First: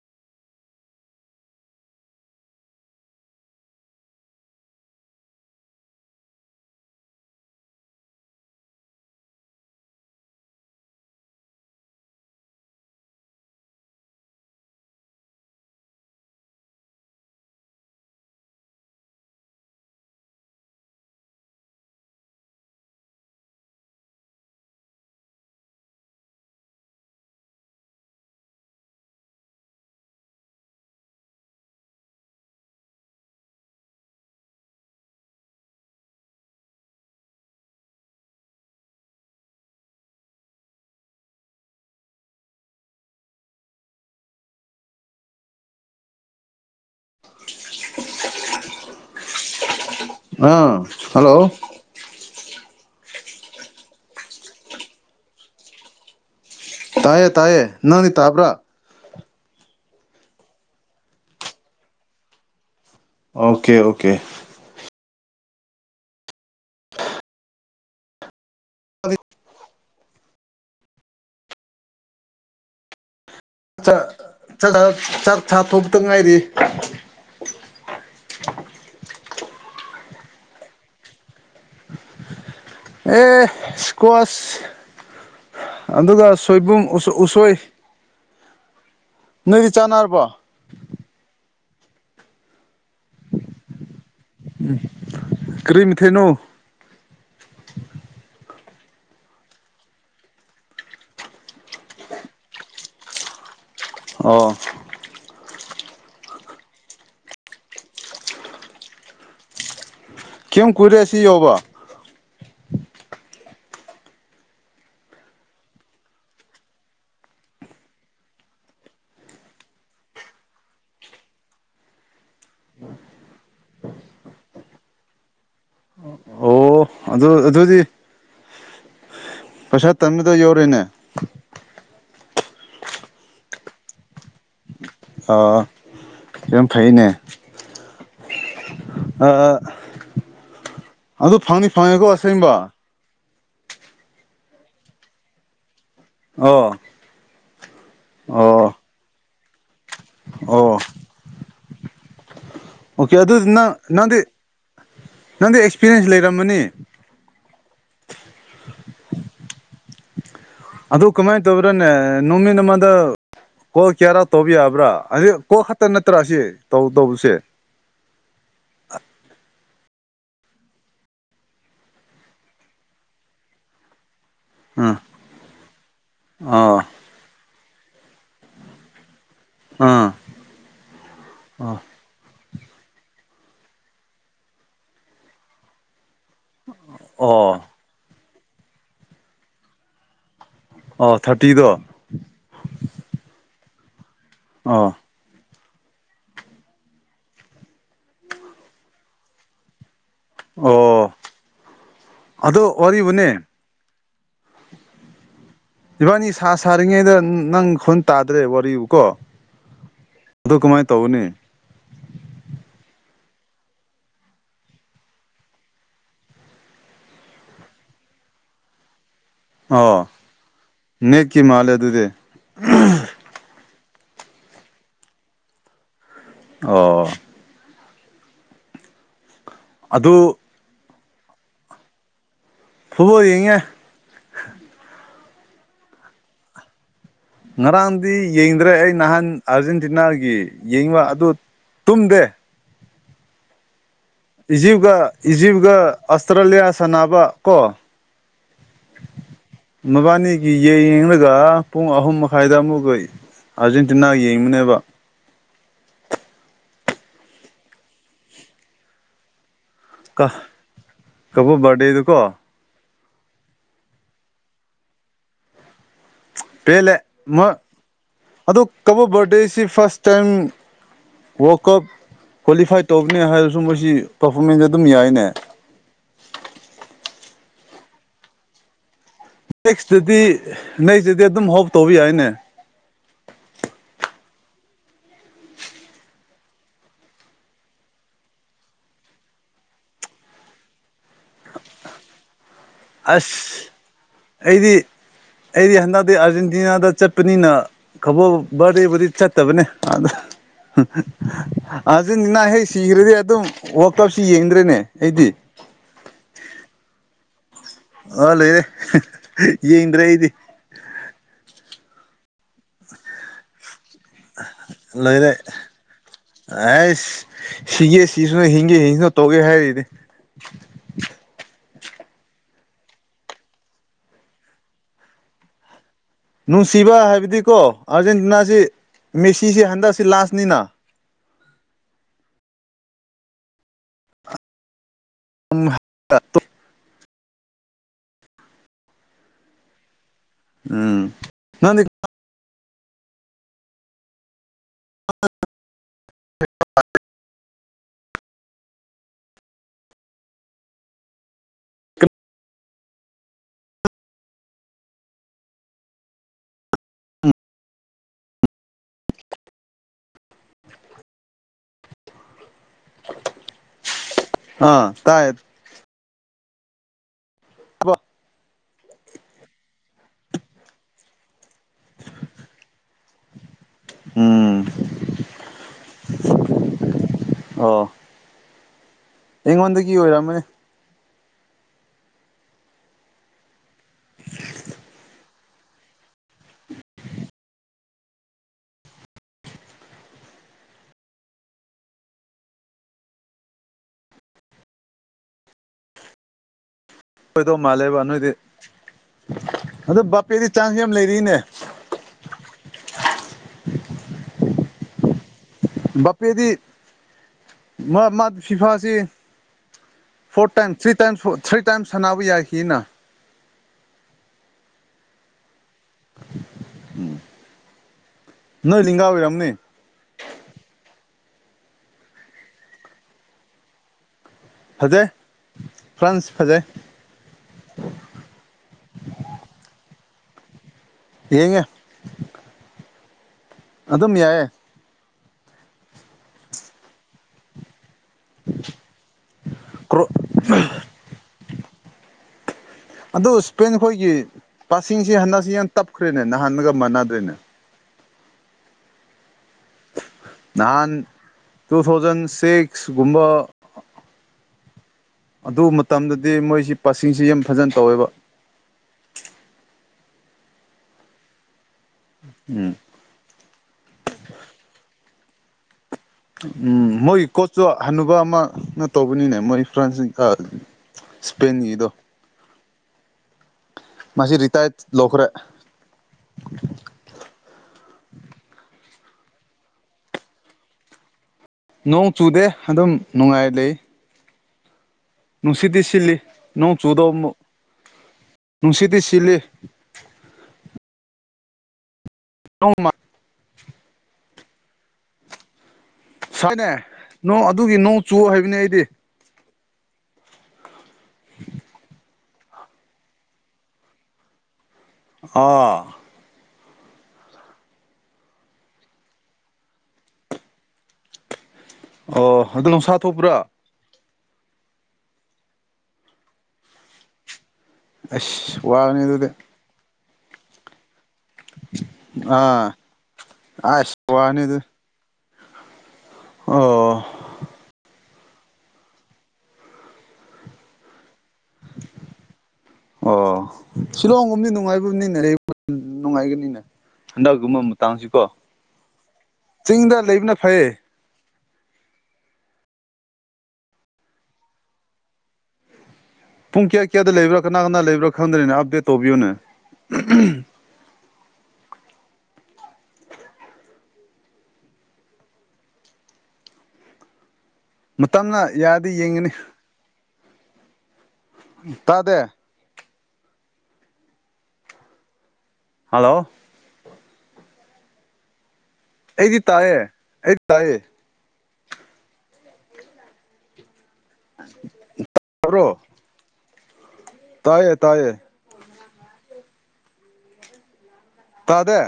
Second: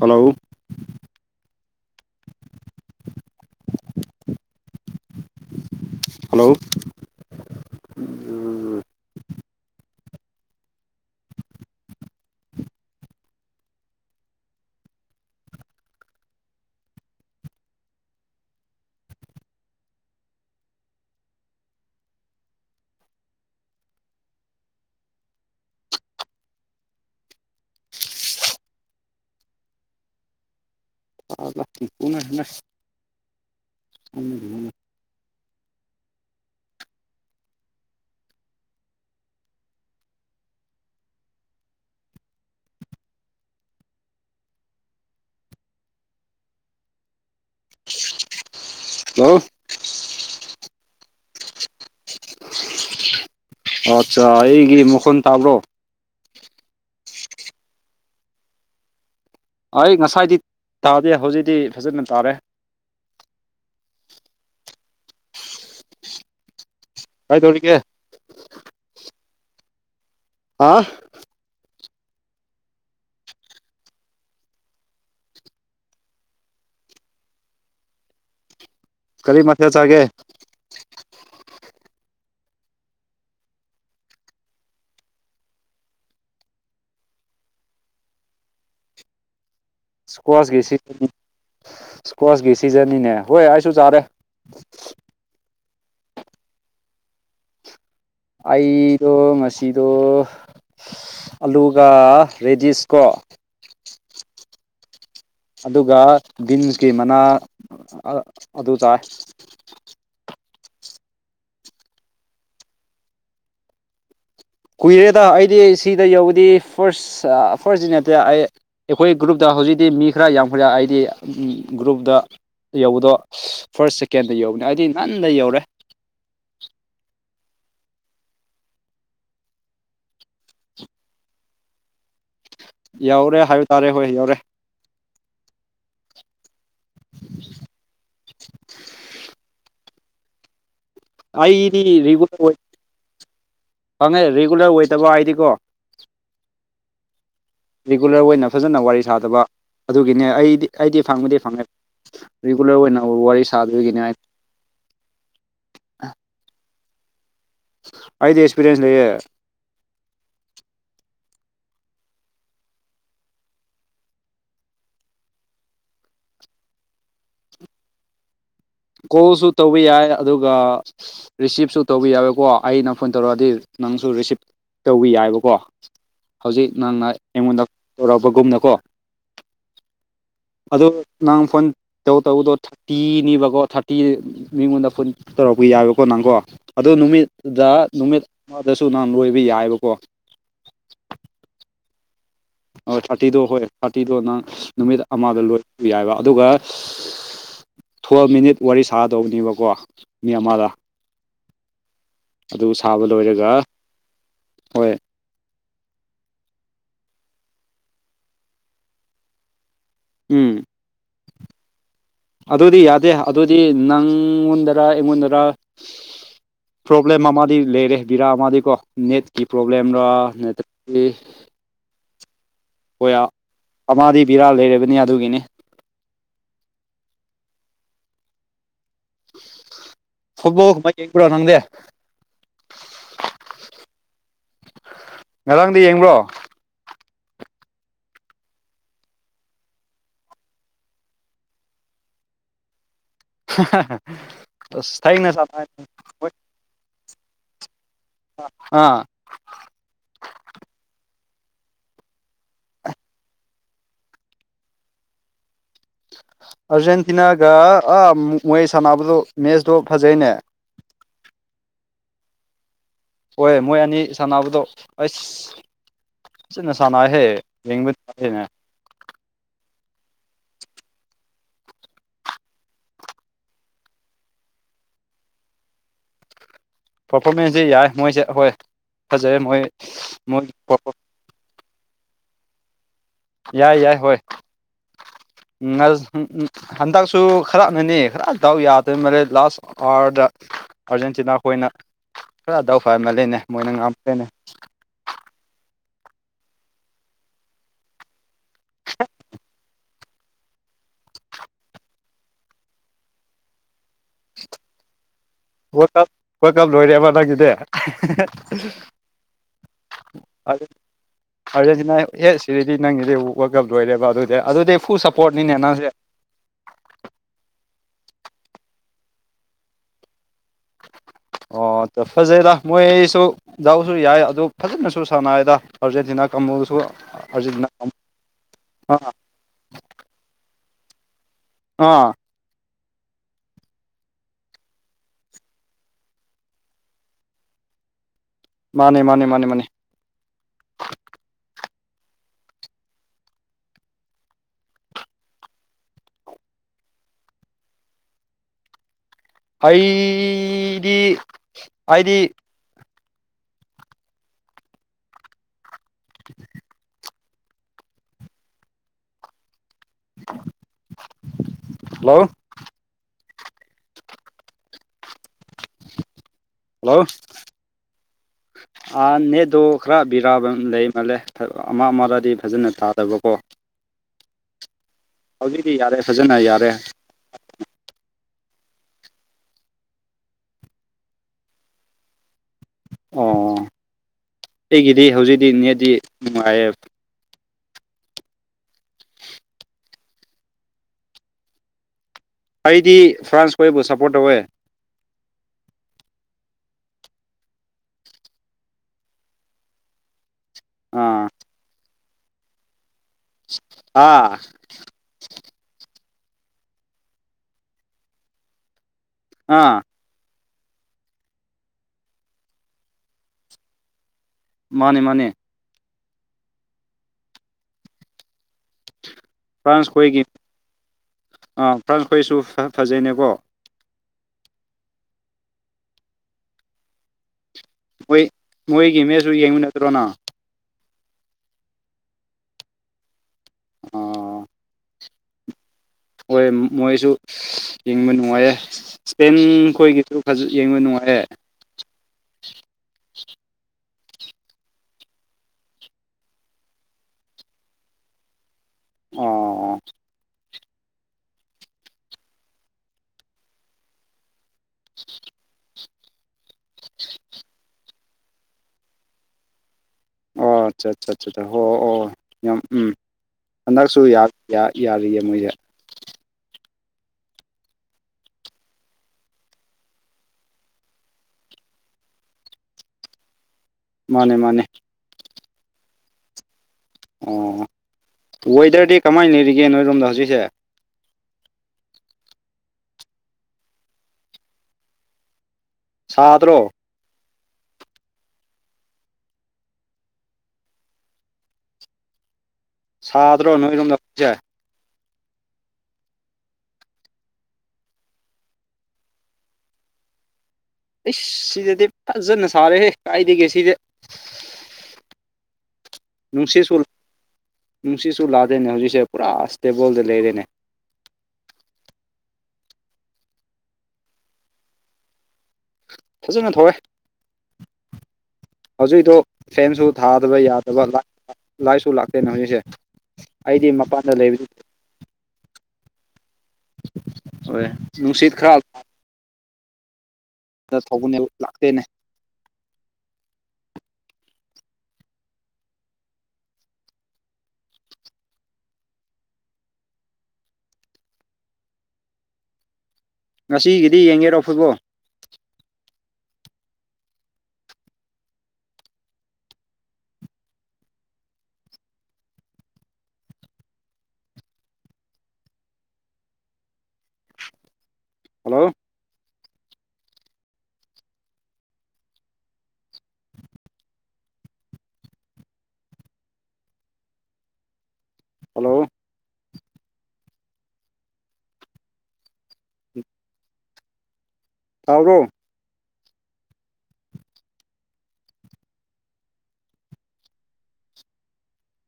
hello hello ꯄꯨꯅ [unintelligible] hello ꯑꯥ hello ꯑꯠꯆꯥ ꯑꯩꯒꯤ ꯃꯈꯣꯟ ꯇꯥꯕ꯭ꯔꯣ ꯇꯥꯏꯌꯦ ꯇꯥꯏꯌꯦꯦ ꯅꯅꯤ ꯇꯥꯕ꯭ꯔꯥ ꯑꯩ ꯉꯁꯥꯏꯗꯤ ꯇꯥꯗꯦ ꯍꯧꯖꯤꯛꯇꯤ ꯐꯖꯅ ꯇꯥꯔꯦ ꯑꯣꯀꯦ ꯑꯣꯀꯦ ꯀꯥꯏ ꯊꯧꯔ ꯀꯦ ꯍꯥ ꯆꯥꯛ ꯆꯥꯊꯄꯇ ꯉꯥꯏꯔꯤ ꯀꯔꯤ ꯃꯊꯦ ꯆꯒꯦ ꯑꯦ ꯏꯁꯀ꯭ꯋꯥꯁ ꯑꯗꯨꯒ ꯁꯣꯏꯕꯨꯝ ꯎꯁꯣꯏ [unintelligible] ꯅꯣꯏꯗꯤ ꯆꯥꯅꯔꯕꯣ ꯏꯁꯀꯁꯟ ꯏꯁꯀꯁꯀꯤ ꯁꯤꯖꯟꯅꯤꯅꯦ ꯍꯣꯏ ꯑꯩꯁꯨ ꯆꯥꯔꯦ ꯎꯝ ꯀꯔꯤꯃꯤꯊꯦꯅꯣ ꯑꯩꯗꯣ ꯉꯁꯤꯗꯣ ꯑꯂꯨꯒ ꯔꯦꯗꯤꯁꯀꯣ ꯑꯣ ꯑꯗꯨꯒ ꯕꯤꯟꯁꯀꯤ ꯃꯅꯥ ꯑꯗꯨ ꯇꯥꯏ ꯀꯝ ꯀꯨꯏꯔꯦ ꯁꯤ ꯌꯣꯕ ꯀꯨꯏꯔꯦꯗ ꯑꯩꯗꯤ ꯁꯤꯗ ꯌꯧꯗꯤ ꯐꯥꯔꯁ ꯐꯥꯔꯁ ꯅꯠꯇꯦ ꯑꯩ ꯑꯩꯈꯣꯏ ꯒ꯭ꯔꯨꯞꯇ ꯍꯧꯖꯤꯛꯇꯤ ꯃꯤ ꯈꯔ ꯌꯥꯝꯈ꯭ꯔꯦ ꯑꯩꯗꯤ ꯒ꯭ꯔꯨꯞꯇ ꯌꯧꯕꯗꯣ ꯐꯥꯔꯁ ꯁꯦꯀꯦꯟꯗ ꯌꯧꯕꯅꯦ ꯍꯥꯏꯗꯤ ꯉꯟꯟꯅ ꯌꯧꯔꯦ ꯑꯣ ꯑꯗꯨ ꯑꯗꯨꯗꯤ ꯄꯩꯁꯥ ꯇꯝꯃꯤꯗꯣ ꯌꯧꯔꯤꯅꯦ ꯌꯥꯎꯔꯦ ꯍꯥꯏ ꯇꯥꯔꯦ ꯍꯣꯏ ꯌꯥꯎꯔꯦ ꯑꯣ ꯌꯥꯝꯔꯝ ꯐꯩꯅꯦ ꯑꯗꯨ ꯐꯪꯅꯤ ꯑꯩꯗꯤ ꯐꯪꯉꯦꯀꯣ ꯔꯤꯒꯨꯂꯔ ꯑꯁꯦꯡꯕ ꯑꯣꯏ ꯈꯪꯉꯦ ꯔꯤꯒꯨꯂꯔ ꯑꯣꯏꯗꯕ ꯍꯥꯏꯗꯤꯀꯣ ꯑꯣ ꯔꯤꯒꯨꯂꯔ ꯑꯣꯏꯅ ꯑꯣ ꯐꯖꯅ ꯋꯥꯔꯤ ꯁꯥꯗꯕ ꯑꯗꯨꯒꯤꯅꯦ ꯑꯩꯗꯤ ꯑꯣ ꯑꯩꯗꯤ ꯐꯪꯕꯗꯤ ꯐꯪꯉꯦ ꯔꯤꯒꯨꯂꯔ ꯑꯣꯏꯅ ꯑꯣꯀꯦ ꯋꯥꯔꯤ ꯑꯗꯨꯗꯤ ꯅꯪ ꯁꯥꯗꯣꯏꯒꯤꯅꯤ ꯅꯪꯗꯤ ꯅꯪꯗꯤ ꯑꯦꯛꯁꯄꯤꯔꯤꯌꯦꯟꯁ ꯂꯩꯔꯝꯃꯅꯤ ꯑꯗꯤ ꯑꯦꯛꯁꯄꯤꯔꯤꯌꯦꯟꯁ ꯂꯩꯌꯦꯦ ꯑꯗꯨꯗ ꯀꯃꯥꯏ ꯇꯕ꯭ꯔꯅꯦ ꯅꯣꯃꯤ ꯅꯃꯗ ꯀꯣꯛ ꯀꯦꯔꯥꯎ ꯇꯧꯕ ꯌꯥꯕ꯭ꯔꯥ ꯑꯁꯤ ꯀꯣꯛ ꯈꯛꯇ ꯅꯠꯇ꯭ꯔꯥ ꯑꯁꯤ ꯇꯧ ꯇꯧꯕꯁꯦ ꯀꯣ ꯁ ꯇꯧꯕ ꯌꯥꯏ ꯑꯗꯨꯒ ꯔꯤꯁꯤꯞꯁꯨ ꯇꯧꯕ ꯌꯥꯋꯀꯣ ꯑꯩꯅ ꯐꯣꯟ ꯇꯧꯔꯛꯑꯗꯤ ꯅꯪꯁꯨ ꯔꯤꯁꯤꯞ ꯑꯥ ꯇꯧꯕꯤ ꯌꯥꯏꯕꯀꯣ ꯍꯧꯖꯤꯛ ꯑꯥ ꯅꯪꯅ ꯑꯩꯉꯣꯟꯗ ꯇꯧꯔꯛꯄꯒꯨꯝꯅꯀꯣ ꯑꯥ ꯑꯗꯨ ꯅꯪ ꯐꯣꯟ ꯑꯥ ꯇꯧ ꯇꯧꯕꯗꯣ ꯊꯥꯔꯇꯤꯅꯦꯕꯀꯣ ꯊꯥꯔꯇꯤ ꯃꯤꯉꯣꯟꯗ ꯀꯨꯟ ꯇꯧꯔꯛꯄ ꯌꯥꯏꯕꯀꯣ ꯅꯪꯀꯣ ꯑꯗꯨ ꯑꯣ ꯅꯨꯃꯤꯠꯇꯨꯗ ꯅꯨꯃꯤꯠ ꯃꯗꯁꯨ ꯅꯍꯥꯟ ꯂꯣꯏꯕ ꯌꯥꯏꯕꯀꯣ ꯑꯣ ꯊꯥꯔꯇꯤꯗ ꯍ ꯊꯥꯔꯇꯤꯗꯣ ꯍꯣꯏ ꯊꯥꯔꯇꯤꯗꯣ ꯅꯪ ꯑꯣ ꯅꯨꯃꯤꯠ ꯑꯃꯗ ꯂꯣꯏ ꯌꯥꯏꯕ ꯑꯗꯨꯒ ꯊꯨ ꯃꯤꯅꯤꯠ ꯋꯥꯔꯤ ꯁꯥꯗꯅꯦꯕꯀꯣ ꯃꯤ ꯑꯃꯗ ꯑꯣ ꯑꯗꯣ ꯑꯗꯨ ꯁꯥꯕ ꯋꯥꯔꯤꯕꯨꯅꯦ ꯂꯣꯏꯔꯒ ꯍꯣꯏ ꯏꯕꯥꯅꯤ ꯁꯥ ꯁꯥꯔꯤꯉꯩꯗ ꯅꯪ ꯑꯩꯣꯟ ꯇꯥꯗ꯭ꯔꯦ ꯋꯥꯔꯤꯕꯨꯀꯣ ꯎꯝ ꯑꯗꯨ ꯀꯃꯥꯏꯅ ꯇꯧꯅꯤ ꯑꯗꯨꯗꯤ ꯌꯥꯗꯦ ꯑꯗꯨꯗꯤ ꯅꯪꯉꯣꯟꯗꯔ ꯑꯩꯉꯣꯟꯗꯔ ꯄ꯭ꯔꯣꯕ꯭ꯂꯦꯝ ꯑꯃꯗꯤ ꯂꯩꯔꯦ ꯕꯤꯔꯥ ꯑꯃꯗꯤꯀꯣ ꯅꯦꯠ ꯀ ꯄꯣꯕ꯭ꯂꯦꯝ ꯔ ꯑꯣ ꯅꯠꯇ꯭ꯔ ꯅꯦꯠꯀꯤ ꯃꯥꯜꯂꯦ ꯑꯗꯨꯗꯤ ꯍꯌꯥ ꯑꯃꯗꯤ ꯕꯤꯔꯥ ꯂꯩꯔꯕꯅꯤ ꯑꯗꯨꯒꯤꯅꯤ ꯑꯣ ꯑꯗꯨ ꯍ ꯃ ꯌꯦꯕꯨ ꯅꯪꯗꯦ ꯐꯕꯣꯗꯤ ꯌꯦꯉ ꯉꯔꯥꯡꯗꯤ ꯌꯦꯡꯕ꯭ꯔꯣ ꯉꯔꯥꯡꯗꯤ ꯌꯦꯡꯗ꯭ꯔꯦ ꯑꯩ ꯅꯍꯥꯟ ꯑꯥꯔꯖꯦꯟꯇꯤꯅꯥꯒꯤ ꯌꯦꯡꯕ ꯑꯗꯨ ꯇꯨꯡꯗ [inaudible] ꯏꯖꯤꯞꯒ ꯑꯁ ꯊꯦꯡꯅ ꯁꯥꯟꯅ ꯏꯖꯤꯞꯒ ꯑꯥ ꯑꯁꯇ꯭ꯔꯦꯂꯤꯌꯥ ꯁꯥꯟꯅꯕ ꯀꯣ ꯃꯕꯥꯅꯤꯒꯤ ꯌ ꯏꯪꯁ ꯑꯗꯨꯒ ꯄꯨꯡ ꯑꯍꯨꯝ ꯃꯈꯥꯏꯗ ꯑꯃꯨꯛꯈ ꯑꯥꯔꯖꯦꯟꯇꯤꯅꯥ ꯌꯦꯡꯕꯨꯅꯦꯕ ꯑꯔꯖꯦꯟꯇꯤꯅꯥꯒ ꯑ ꯃꯣꯏ ꯁꯅꯕꯣ ꯃꯦꯁ ꯑꯗꯨꯣ ꯐꯖꯩꯅꯦ ꯗꯨꯀꯣ ꯍꯣꯏ ꯃꯣꯏ ꯑꯅꯤ ꯁꯥꯟꯅꯕꯗꯣ ꯑꯁ ꯄꯦꯜꯂꯦ ꯇꯥꯔꯦꯅꯦ ꯑꯗꯣ ꯀꯕ ꯔꯗꯦꯁꯤ first time world cup qualify ꯇꯧꯕꯅꯦ ꯍꯥꯏꯔꯁꯨ ꯃꯁꯤꯣꯏ ꯄꯔꯐꯣꯔꯃꯦꯟꯁ ꯑꯗꯨꯝ ꯌꯥꯏꯅꯦ ꯄꯔꯐꯣꯔꯃꯦꯟꯁꯁꯦ ꯌꯥꯏ ꯃꯣꯏꯁꯦ ꯑꯩꯈꯣꯏ ꯖ ꯃꯣꯏ ꯅꯦꯛꯁꯇꯗꯤ ꯃꯣꯏ ꯅꯦꯛꯁꯇꯗꯤ ꯑꯗꯨꯝ ꯍꯣꯞ ꯇꯧꯕ ꯌꯥꯏꯅꯦ ꯌꯥꯏ ꯌꯥꯏ ꯍꯣꯏ ꯎ ꯍꯟꯗꯛꯁꯨ ꯈꯔꯞꯅꯅꯤ ꯈꯔ ꯗꯥꯎ ꯌꯥꯗꯣꯏ ꯃꯔꯦ ꯂꯥꯁ ꯑꯋꯥꯔꯗ ꯑꯥꯔꯖꯦꯟꯇꯤꯅꯥꯈꯣꯏꯅ ꯈꯔꯗꯥꯎ ꯐꯃ ꯂꯩꯅꯦ ꯑꯁ ꯃꯣꯏꯅ ꯉꯥꯇ꯭ꯔꯦꯅꯦ ꯑꯩꯗꯤ ꯑꯩꯗꯤ ꯍꯟꯗꯛꯇꯤ ꯑꯥꯔꯖꯦꯟꯇꯤꯅꯥꯗ ꯆꯠꯄꯅꯤꯅ ꯈꯕꯣ ꯕꯥꯔꯗꯦꯕꯨꯗꯤ ꯆꯠꯇꯕꯅꯦ ꯑ ꯑꯗꯨꯅꯤꯅꯍꯦꯛ ꯁꯤꯈ꯭ꯔꯗꯤ ꯑꯗꯨꯝ ꯑꯞꯁꯤ ꯌꯦꯡꯗ꯭ꯔꯦꯅꯦ ꯑꯩꯗꯤ ꯑ ꯂꯣꯏꯔꯦ ꯌꯦꯡꯗ꯭ꯔꯦ ꯑꯩꯗꯤ ꯑꯔ ꯅ ꯍꯦ ꯁꯤꯗꯤ ꯅꯪꯗꯤ ꯋ [unintelligible] ꯂꯣꯏꯔꯦꯕ ꯑꯗꯨꯗꯤ ꯑꯗꯨꯗꯤ ꯐꯨꯜ ꯂꯣꯏꯔꯦ ꯁꯞꯄꯣꯔꯠꯅꯤꯅꯦ ꯅꯪꯁꯦ ꯑꯩꯁ ꯁꯤꯒꯦ ꯁꯤꯁꯤꯅꯣ ꯍꯤꯡꯒꯦ ꯍꯤꯡꯁꯨꯅꯣ ꯇꯧꯒꯦ ꯍꯥꯏꯔꯤꯗꯤ ꯑ [inaudible] ꯑꯣ ꯐꯖꯩꯗ ꯃꯣꯏꯁꯨ ꯗꯥꯎꯁꯨ ꯌꯥꯏ ꯑꯗꯨ ꯐꯖꯅꯁꯨ ꯁꯥꯟꯅꯩꯗ ꯑꯥꯔꯖꯦꯟꯇꯤꯅꯥ ꯀꯥꯡꯕꯨꯁꯨ ꯅꯨꯡꯁꯤꯕ ꯍꯥꯏꯕꯗꯤꯀꯣ ꯑꯥꯔꯖꯦꯟꯇꯤꯅꯥ ꯑꯥꯔꯖꯦꯟꯇꯤꯅꯥꯁꯤ ꯑꯥ ꯃꯦꯁꯤꯁꯤ ꯍꯟꯗꯛꯁꯤ ꯂꯥꯁꯅꯤꯅ ꯑꯥ ꯑꯍ [inaudible] ꯃꯥꯅꯦ ꯃꯥꯅꯦ ꯃꯥꯅꯦ ꯃꯥꯅꯦ ꯎꯝ ꯅꯪꯗꯤ [inaudible] ꯑꯩꯗꯤ ꯍꯥꯏꯗꯤ [inaudible] ꯑꯥ [inaudible] ꯍꯜꯂꯣ ꯑꯥ ꯇꯥꯏꯥ ꯍꯜꯂꯣ ꯑꯣ [inaudible] ꯎ [inaudible] ꯥ ꯅꯦꯠꯇꯣ ꯈꯔ ꯕꯦꯔꯥ ꯂꯩ ꯃꯥꯜꯂꯦ ꯑꯃ ꯑꯃꯗꯤ ꯐꯖꯅ ꯇꯥꯗꯕꯀꯣ ꯎꯝ ꯍꯧꯖꯤꯛꯇꯤ ꯌꯥꯔꯦ ꯐꯖꯅ ꯌꯥꯔꯦ ꯑꯩꯉꯣꯟꯗ ꯒꯤ ꯑꯣꯏꯔ ꯃꯅꯤ ꯑꯣ ꯑꯩꯒꯤꯗꯤ ꯍꯧꯖꯤꯛꯇꯤ ꯅꯦꯗꯤ ꯅꯨꯡꯉꯥꯏꯌꯦꯕ ꯑꯩꯗꯤ ꯐ꯭ꯔꯥꯟꯁ ꯈꯣꯏꯕꯨ ꯁꯞꯄꯣꯔꯠ ꯇꯧꯋꯦ ꯑꯣꯏꯗꯨꯏ ꯃꯥꯜꯂꯦꯕ ꯅꯣꯏꯗꯤ ꯑꯗ ꯑꯗꯨꯗꯤ ꯆꯥꯟꯁ ꯌꯥꯝ ꯑꯥ ꯂꯩꯔꯤꯅꯦ ꯑꯥ ꯕꯄꯦꯗꯤ ꯃꯥ ꯐꯤꯐꯥꯁꯦ ꯑꯥ four times three times three times ꯁꯥꯟꯅꯕ ꯌꯥꯈꯤꯅꯤꯅ ꯃꯥꯅꯦ ꯃꯥꯅꯦ ꯎꯝ ꯏ ꯂ ꯂꯤꯡꯥꯔ [unintelligible] ꯐ꯭ꯔꯥꯟꯁ ꯈꯣꯏꯒꯤ ꯑꯥ ꯐ꯭ꯔꯥꯟꯁ ꯈꯣꯏꯁꯨ ꯐꯖꯩꯅꯦꯀꯣ ꯐꯖꯩ ꯐ꯭ꯔꯥꯟꯁ ꯐꯖꯩ ꯃꯣꯏ ꯃꯣꯏꯒꯤ ꯃꯦꯠꯁꯁꯨ ꯌꯦꯡꯕ ꯅꯠꯇ꯭ꯔꯣ ꯅꯪ ꯌꯦꯡꯑ ꯑꯗꯨꯝ ꯑꯥ ꯌꯥꯏꯌꯦ ꯍꯣꯏ ꯃꯣꯏꯁꯨ ꯌꯦꯡꯕ ꯅꯨꯡꯉꯥꯏꯌꯦ ꯏꯁꯄꯑꯣꯟ ꯀ꯭ꯔꯣ ꯈꯣꯏꯒꯤꯁꯨ ꯌꯦꯡꯕ ꯅꯨꯡꯉꯥꯏꯌꯦ ꯑꯗꯨ ꯏꯁꯄꯦꯟ ꯈꯣꯏꯒꯤ ꯄꯥꯁꯤꯡꯁꯤ ꯍꯟꯗꯛꯁꯤ ꯌꯥꯝ ꯇꯞꯈ꯭ꯔꯦꯅꯦ ꯅꯍꯥꯟꯒ ꯃꯥꯟꯅꯗ꯭ꯔꯦꯅꯦ ꯑꯣ ꯅꯍꯥꯟ ꯇꯨꯊꯥꯎꯖꯟꯁꯤꯛ ꯒꯨꯝꯕ ꯑꯗꯨ ꯃꯇꯝꯗꯗꯤ ꯃꯣꯏꯁꯤ ꯄꯥꯁꯤꯡꯁꯤ ꯌꯥꯝ ꯐꯖꯅ ꯇꯧꯋꯦꯕ ꯑꯣ ꯑꯆꯥ ꯑꯆꯥ ꯍꯣꯏ ꯑꯣ ꯌꯥꯝ ꯎꯝ ꯍꯟꯗꯛ ꯨ ꯌꯥꯔꯤꯌꯦ ꯃꯣꯏꯁꯦ [unintelligible] ꯎꯝ ꯃꯣꯏꯒꯤ ꯀꯣꯆꯇꯨ ꯍꯥꯅꯨꯕ ꯑꯃꯅ ꯇꯧꯕꯅꯤꯅꯦ ꯃꯣꯏ ꯐ꯭ꯔ ꯏꯁꯄꯦꯟꯒꯤꯗꯣ ꯃꯥꯅꯦ ꯃꯁꯤꯁꯤ ꯃꯥꯅꯦ ꯔꯤꯇꯥꯥꯌꯔ ꯂꯧꯈꯔ꯭ꯦ ꯑꯣ ꯋꯦꯊꯔ ꯀꯃꯥꯏꯅ ꯂꯩꯔꯤꯒꯦ ꯅꯣꯏꯔꯣꯝꯗ ꯍꯧꯖꯤꯛꯁꯦ ꯅꯣꯡ ꯆꯨꯗꯦ ꯑꯗꯨꯝ ꯅꯨꯡꯉꯥꯏ ꯂꯩ ꯅꯨꯡꯁꯤꯗꯤ ꯁꯤꯠꯂꯤ ꯁꯥꯗ꯭ꯔꯣ ꯅꯣꯡ ꯆꯨꯗꯎ ꯅꯨꯡꯁꯤꯗꯤ ꯁꯤꯂ ꯁꯥꯠꯔꯣ ꯅꯣꯏꯔꯣꯝ ꯍꯥꯑꯣꯀꯤꯛ ꯁꯦ ꯁꯥꯏꯅꯦ ꯅꯣꯡ ꯑꯗꯨꯒꯤ ꯅꯣꯡ ꯆꯨ ꯍꯥꯏꯕꯅꯦ ꯑꯩꯗꯤ ꯑꯩ ꯁꯤꯗꯗꯤ ꯐꯖꯅ ꯁꯥꯔꯦꯍꯦ ꯀꯥꯏꯗꯒꯦ ꯁꯤꯗꯤ ꯑꯥ ꯄꯣꯡꯁꯤ ꯁꯣ ꯅꯨꯡꯁꯤꯠꯁꯨ ꯂꯥꯛꯗꯦꯅꯦ ꯍꯧꯖꯤꯛꯁꯦ ꯄꯨꯔꯥ ꯑꯁꯇꯦꯕꯣꯜꯗ ꯂꯩꯔꯦꯅꯦ ꯑꯣ ꯑꯗꯨ ꯂꯁꯥ ꯊꯣꯛꯄ꯭ꯔꯥ ꯐꯖꯅ ꯊꯧꯋꯦ ꯑꯁ ꯍꯧꯖꯤꯛ ꯋꯥꯒꯅꯤ ꯍꯧꯗꯣ ꯑꯗꯨꯗꯤ ꯐꯦꯟꯁꯨ ꯊꯥꯗꯕꯩ ꯌꯥꯗꯕ ꯂ ꯂꯥꯏꯁꯨ ꯂꯥꯛꯇꯦꯅꯦ ꯍꯧꯖꯤꯛꯁꯦ ꯑꯥ ꯑꯩꯗꯤ ꯑꯁ ꯃꯄꯥꯟꯗ ꯋꯥꯅꯤ ꯂꯩꯕꯅꯦ ꯑꯗꯨ ꯑꯣ ꯍꯣꯏ ꯅꯨꯡꯁꯤꯠ ꯈꯔ ꯊꯥꯎꯕꯅꯦ ꯑꯣ ꯁꯤꯂꯑꯣꯡ ꯑꯣꯝꯗꯤ ꯅꯣꯡ ꯅꯨꯡꯉꯥꯏꯕꯅꯤꯅ ꯅꯨꯡꯉꯥꯏꯒꯅꯤꯅꯦ ꯍꯟꯗꯛꯀꯨꯝꯕ ꯃꯇꯥꯡꯁꯤꯀꯣ ꯆꯤꯡꯗ ꯂꯩꯕꯅ ꯐꯩꯌꯦ ꯉꯁꯤꯒꯤꯗꯤ ꯌꯦꯡꯒꯦꯔꯣꯐꯣꯏꯕꯣ ꯄꯨꯡ ꯀꯌꯥ ꯀꯌꯥꯗ ꯂꯩꯕ꯭ꯔꯥ ꯀꯅꯥ ꯀꯅꯥ ꯂꯩꯕ꯭ꯔꯥ ꯈꯪꯗ꯭ꯔꯤꯅꯣ ꯑꯞꯗꯦꯠ ꯇꯧꯕꯤꯌꯨꯅꯦ [unintelligible] [inaudible] ꯃꯇꯝꯅ ꯍꯜꯂꯣ ꯌꯥꯗꯤ ꯌꯦꯡꯉꯒꯅꯤ ꯇꯥꯗꯦ ꯍꯜꯂꯣ ꯍꯜꯂꯣ ꯑꯩꯗꯤ ꯇꯥꯏꯌꯦ ꯑꯩꯗꯤ ꯇꯌꯦ ꯇꯥꯕ꯭ꯔꯣ ꯇꯥꯕꯔꯣ ꯇꯥꯏꯌꯦ ꯇꯥꯏꯌꯦ ꯇꯥꯗꯦ